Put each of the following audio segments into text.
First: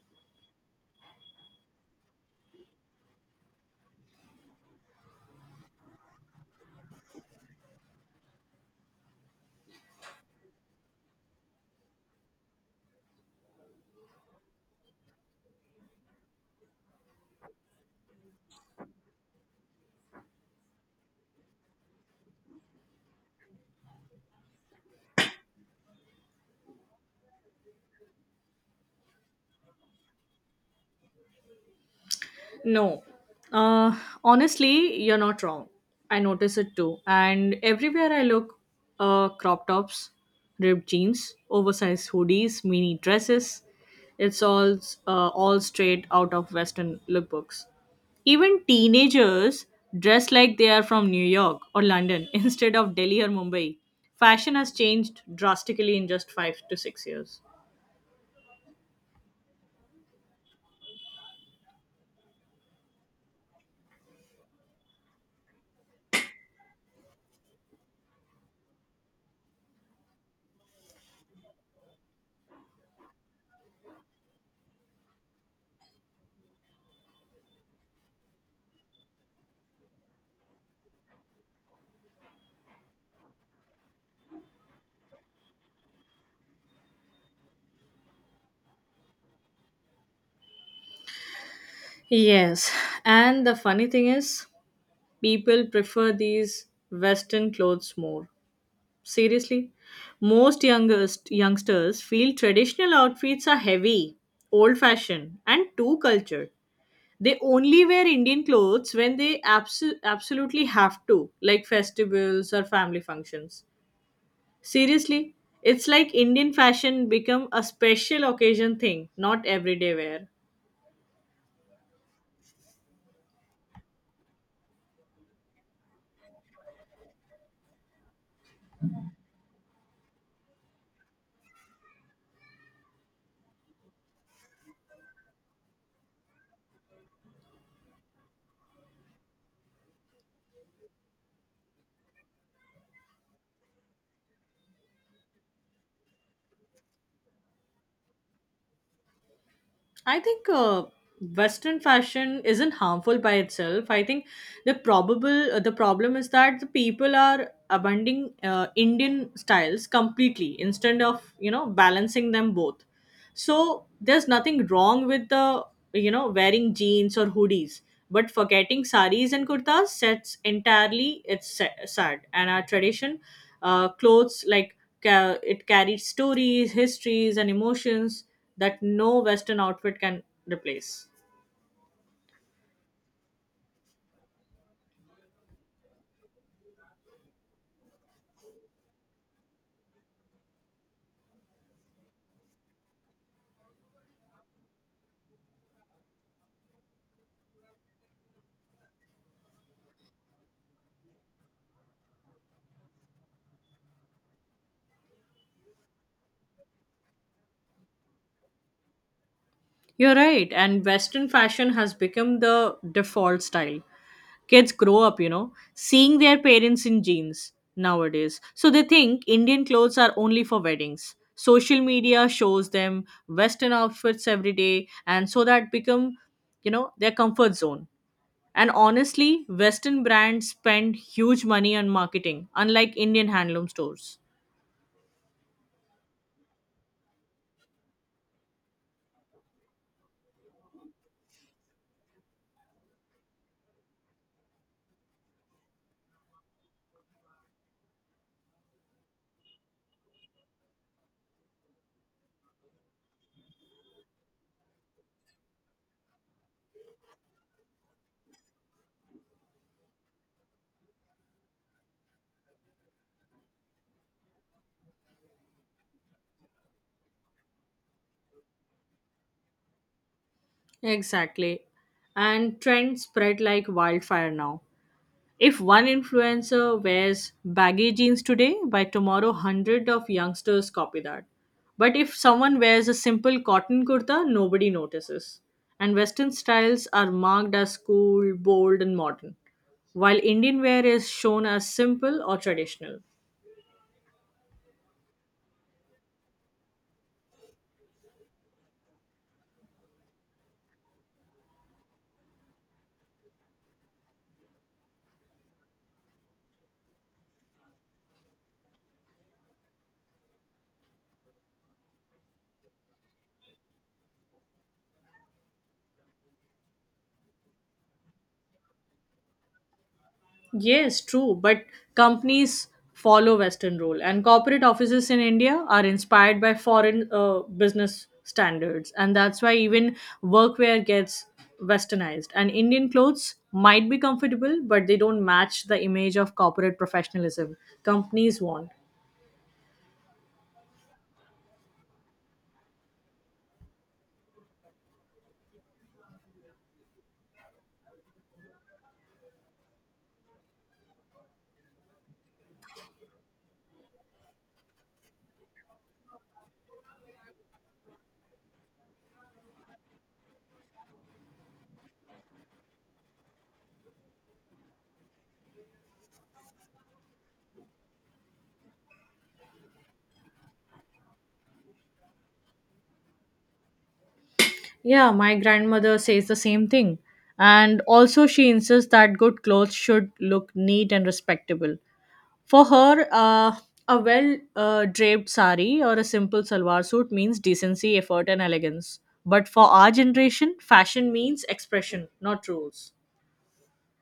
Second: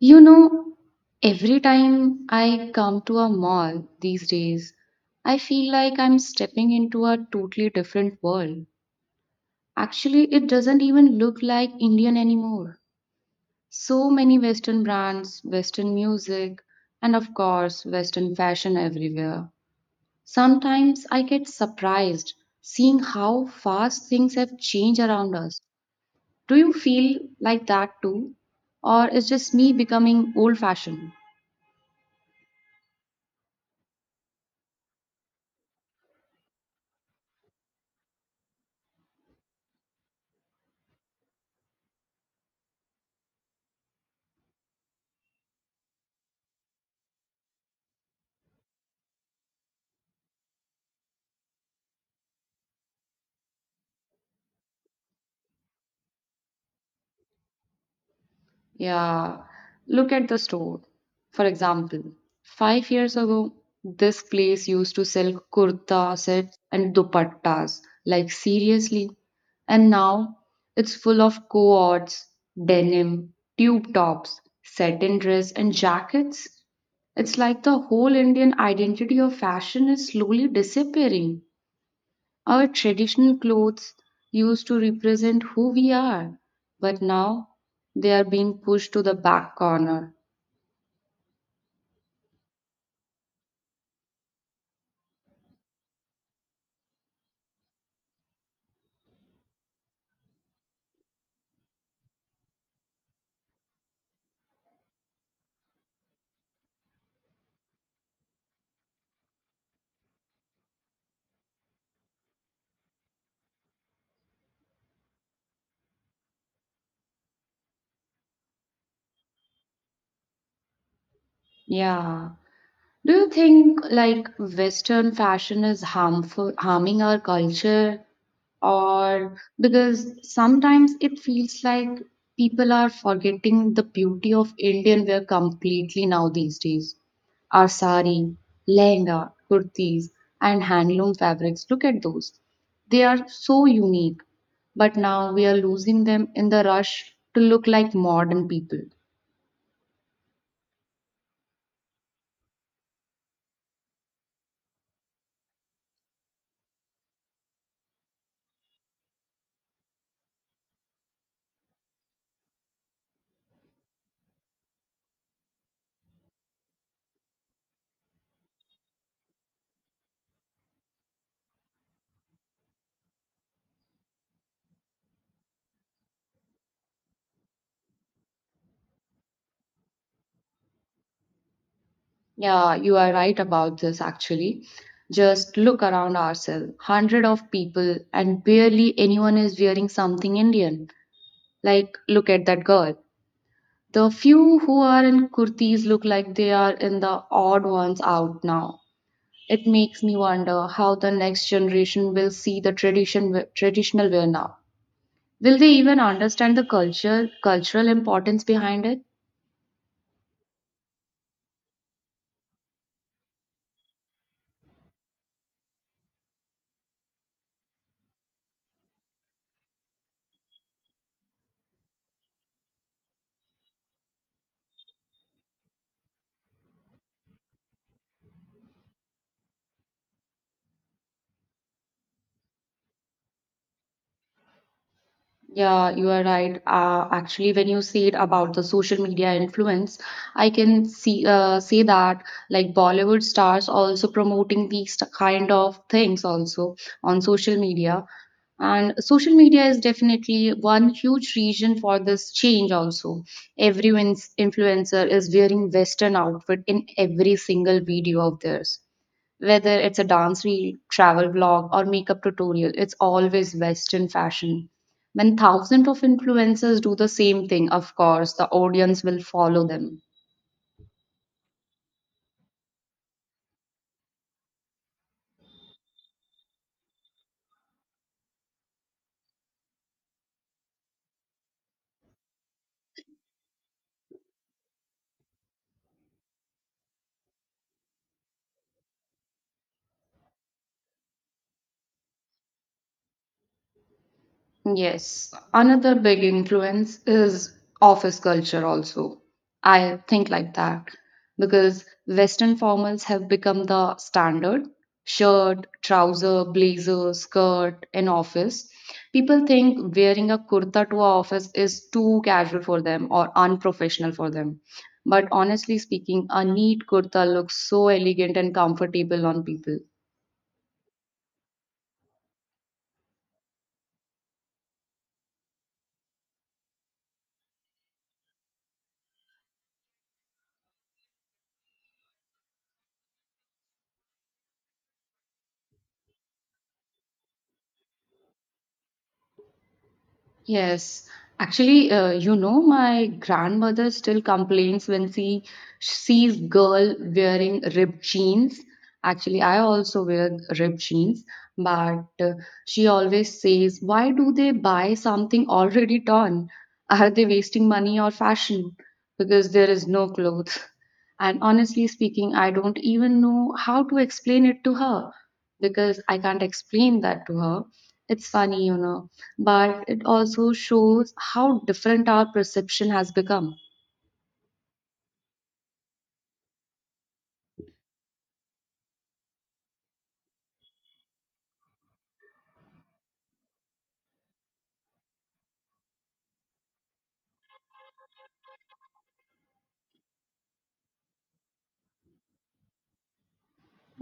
You know, every time I come to a mall these days, I feel like I'm stepping into a totally different world. Actually, it doesn't even look like Indian anymore. So many Western brands, Western music, and of course, Western fashion everywhere. Sometimes I get surprised seeing how fast things have changed around us. Do you feel like that too? Or is just me becoming old fashioned? No. Uh, Honestly, you're not wrong. I notice it too. And everywhere I look, crop tops, ripped jeans, oversized hoodies, mini dresses. It's all straight out of Western lookbooks. Even teenagers dress like they are from New York or London instead of Delhi or Mumbai. Fashion has changed drastically in just 5 to 6 years. Yeah, look at the store. For example, 5 years ago, this place used to sell kurta sets and dupattas, like seriously. And now it's full of coats, denim, tube tops, satin dress, and jackets. It's like the whole Indian identity of fashion is slowly disappearing. Our traditional clothes used to represent who we are, but now they are being pushed to the back corner. Yes, and the funny thing is, people prefer these western clothes more. Seriously, most youngest youngsters feel traditional outfits are heavy, old fashioned, and too cultured. They only wear Indian clothes when they absolutely have to, like festivals or family functions. Seriously, it's like Indian fashion become a special occasion thing, not everyday wear. Yeah. Do you think like Western fashion is harmful, harming our culture, or because sometimes it feels like people are forgetting the beauty of Indian wear completely now these days? Our sari, lehenga, kurtis, and handloom fabrics. Look at those; they are so unique. But now we are losing them in the rush to look like modern people. I think Western fashion isn't harmful by itself. I think the problem is that the people are abandoning Indian styles completely instead of, you know, balancing them both. So there's nothing wrong with, the wearing jeans or hoodies, but forgetting saris and kurtas sets entirely, sad. And our tradition, clothes like, it carries stories, histories, and emotions that no Western outfit can replace. Yeah, you are right about this actually. Just look around ourselves. Hundred of people and barely anyone is wearing something Indian. Like look at that girl. The few who are in kurtis look like they are in the odd ones out now. It makes me wonder how the next generation will see the traditional wear now. Will they even understand the cultural importance behind it? You're right, and Western fashion has become the default style. Kids grow up, you know, seeing their parents in jeans nowadays. So they think Indian clothes are only for weddings. Social media shows them Western outfits every day, and so that become, you know, their comfort zone. And honestly, Western brands spend huge money on marketing, unlike Indian handloom stores. Yeah, you are right. Actually, when you said about the social media influence, I can see say that like Bollywood stars also promoting these kind of things also on social media. And social media is definitely one huge reason for this change also. Everyone's influencer is wearing Western outfit in every single video of theirs. Whether it's a dance reel, travel vlog, or makeup tutorial, it's always Western fashion. When thousands of influencers do the same thing, of course, the audience will follow them. Exactly. And trends spread like wildfire now. If one influencer wears baggy jeans today, by tomorrow, hundred of youngsters copy that. But if someone wears a simple cotton kurta, nobody notices. And Western styles are marked as cool, bold, and modern, while Indian wear is shown as simple or traditional. Yes, another big influence is office culture, also. I think like that because Western formals have become the standard shirt, trouser, blazer, skirt in office. People think wearing a kurta to a office is too casual for them or unprofessional for them. But honestly speaking, a neat kurta looks so elegant and comfortable on people. Yes, true. But companies follow Western rule, and corporate offices in India are inspired by foreign business standards, and that's why even workwear gets westernized. And Indian clothes might be comfortable, but they don't match the image of corporate professionalism companies want. Yes, actually, you know, my grandmother still complains when she sees girl wearing ripped jeans. Actually, I also wear ripped jeans, but she always says, "Why do they buy something already torn? Are they wasting money or fashion? Because there is no clothes." And honestly speaking, I don't even know how to explain it to her because I can't explain that to her. It's funny, you know but it also shows how different our perception has become. Yeah, my grandmother says the same thing. And also, she insists that good clothes should look neat and respectable. For her, a well draped sari or a simple salwar suit means decency, effort, and elegance. But for our generation, fashion means expression, not rules.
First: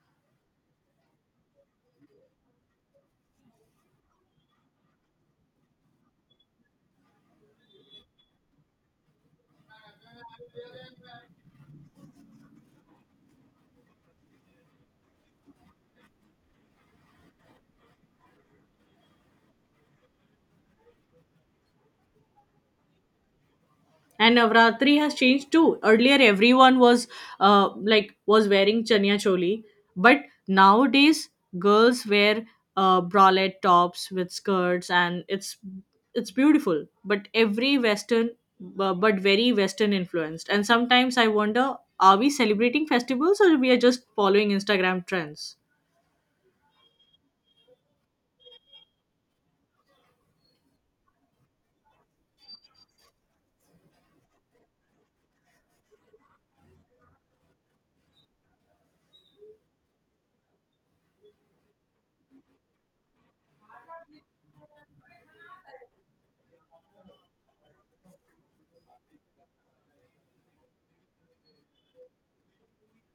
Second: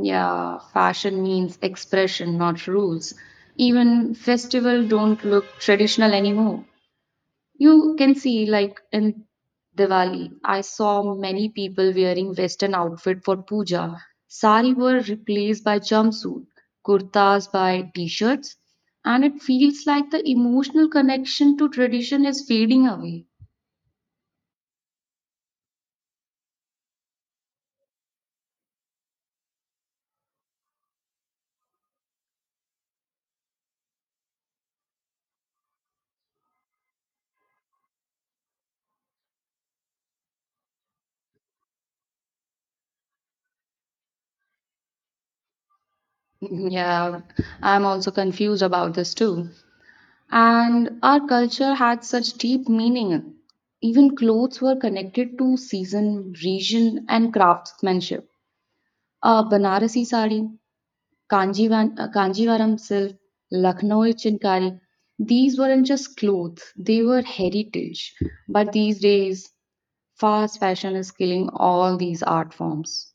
Yeah, fashion means expression, not rules. Even festival don't look traditional anymore. You can see like in Diwali, I saw many people wearing western outfit for puja. Sari were replaced by jumpsuit, kurtas by t-shirts, and it feels like the emotional connection to tradition is fading away. And Navratri has changed too. Earlier, everyone was uh, like was wearing chania choli, but nowadays girls wear bralette tops with skirts, and it's beautiful, but every western, but very western influenced. And sometimes I wonder, are we celebrating festivals or we are just following Instagram trends? Yeah, I'm also confused about this too. And our culture had such deep meaning. Even clothes were connected to season, region, and craftsmanship. A Banarasi sari, Kanjivaram silk, Lucknowi chinkari. These weren't just clothes, they were heritage. But these days, fast fashion is killing all these art forms.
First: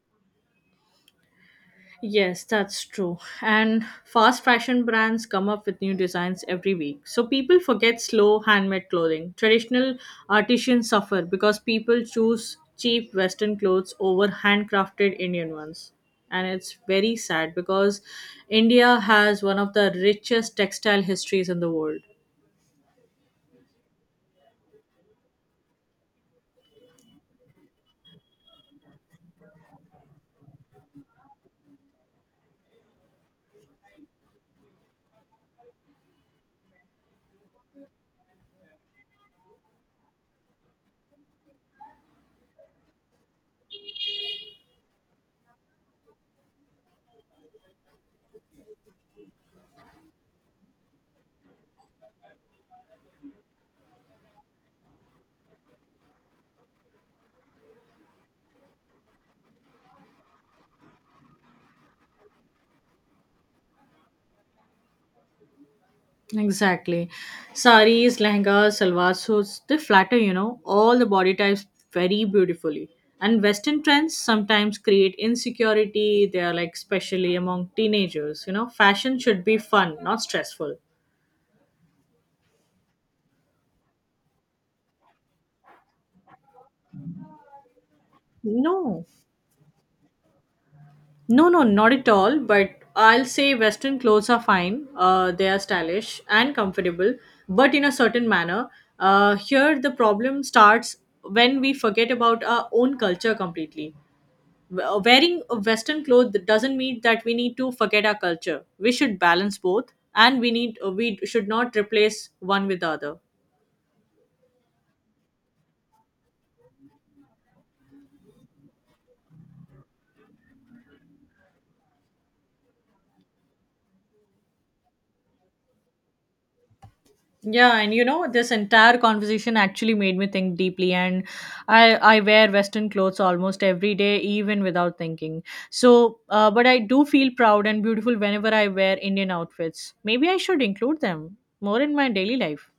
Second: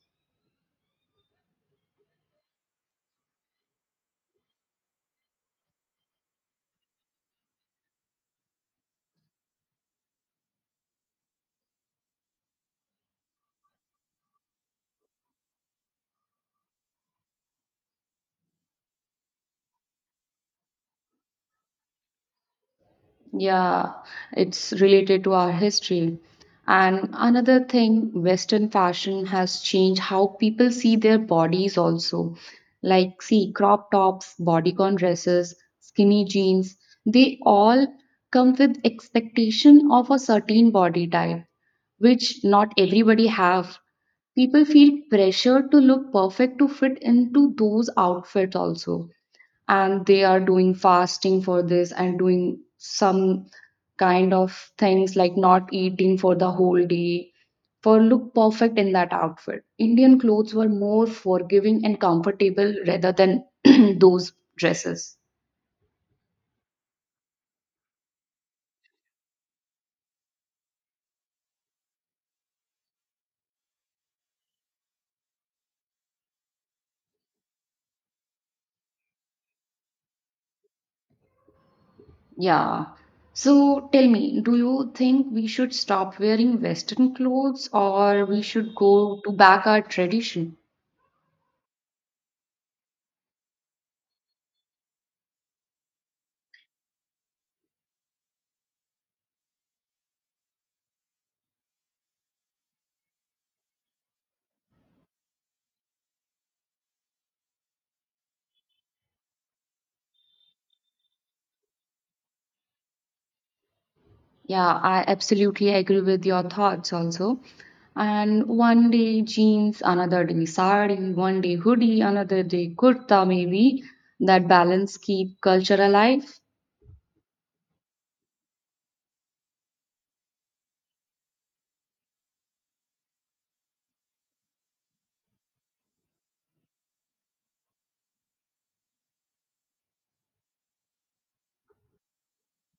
Yes, that's true. And fast fashion brands come up with new designs every week. So people forget slow handmade clothing. Traditional artisans suffer because people choose cheap western clothes over handcrafted Indian ones. And it's very sad because India has one of the richest textile histories in the world. Yeah, it's related to our history. And another thing, Western fashion has changed how people see their bodies also. Like, see, crop tops, bodycon dresses, skinny jeans, they all come with expectation of a certain body type, which not everybody have. People feel pressured to look perfect to fit into those outfits also, and they are doing fasting for this and doing some kind of things like not eating for the whole day for look perfect in that outfit. Indian clothes were more forgiving and comfortable rather than those dresses. Exactly. Saris, lehengas, salwar suits, they flatter, you know, all the body types very beautifully. And Western trends sometimes create insecurity. They are like, especially among teenagers, you know, fashion should be fun, not stressful. Yeah, so tell me, do you think we should stop wearing western clothes or we should No, go to back our tradition? no, no, not at all. But I'll say Western clothes are fine. They are stylish and comfortable, but in a certain manner. Here, the problem starts when we forget about our own culture completely. Wearing a Western clothes doesn't mean that we need to forget our culture. We should balance both, and we should not replace one with the other. Yeah, I absolutely agree with your thoughts also. And one day jeans, another day sari, one day hoodie, another day kurta maybe. That balance keep culture alive. Yeah, and you know, this entire conversation actually made me think deeply, and I wear western clothes almost every day even without thinking. So, but I do feel proud and beautiful whenever I wear Indian outfits. Maybe I should include them more in my daily life.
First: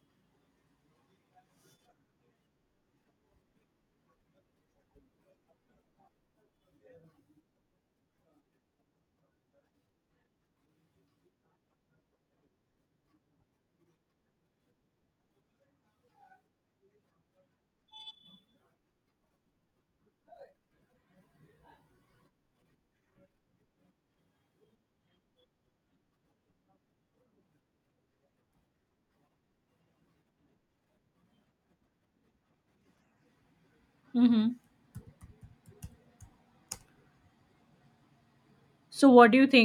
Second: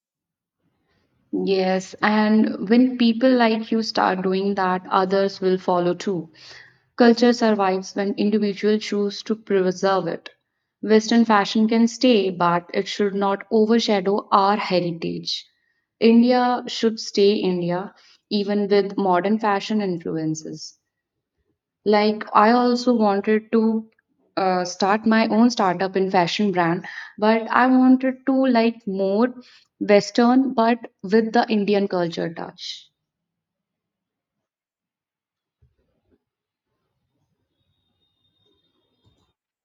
Yes, and when people like you start doing that, others will follow too. Culture survives when individuals choose to preserve it. Western fashion can stay, but it should not overshadow our heritage. India should stay India, even with modern fashion influences. Like, I also wanted to start my own startup in fashion brand, but I wanted to like more Western, but with the Indian culture touch. Mhm. So what do you think?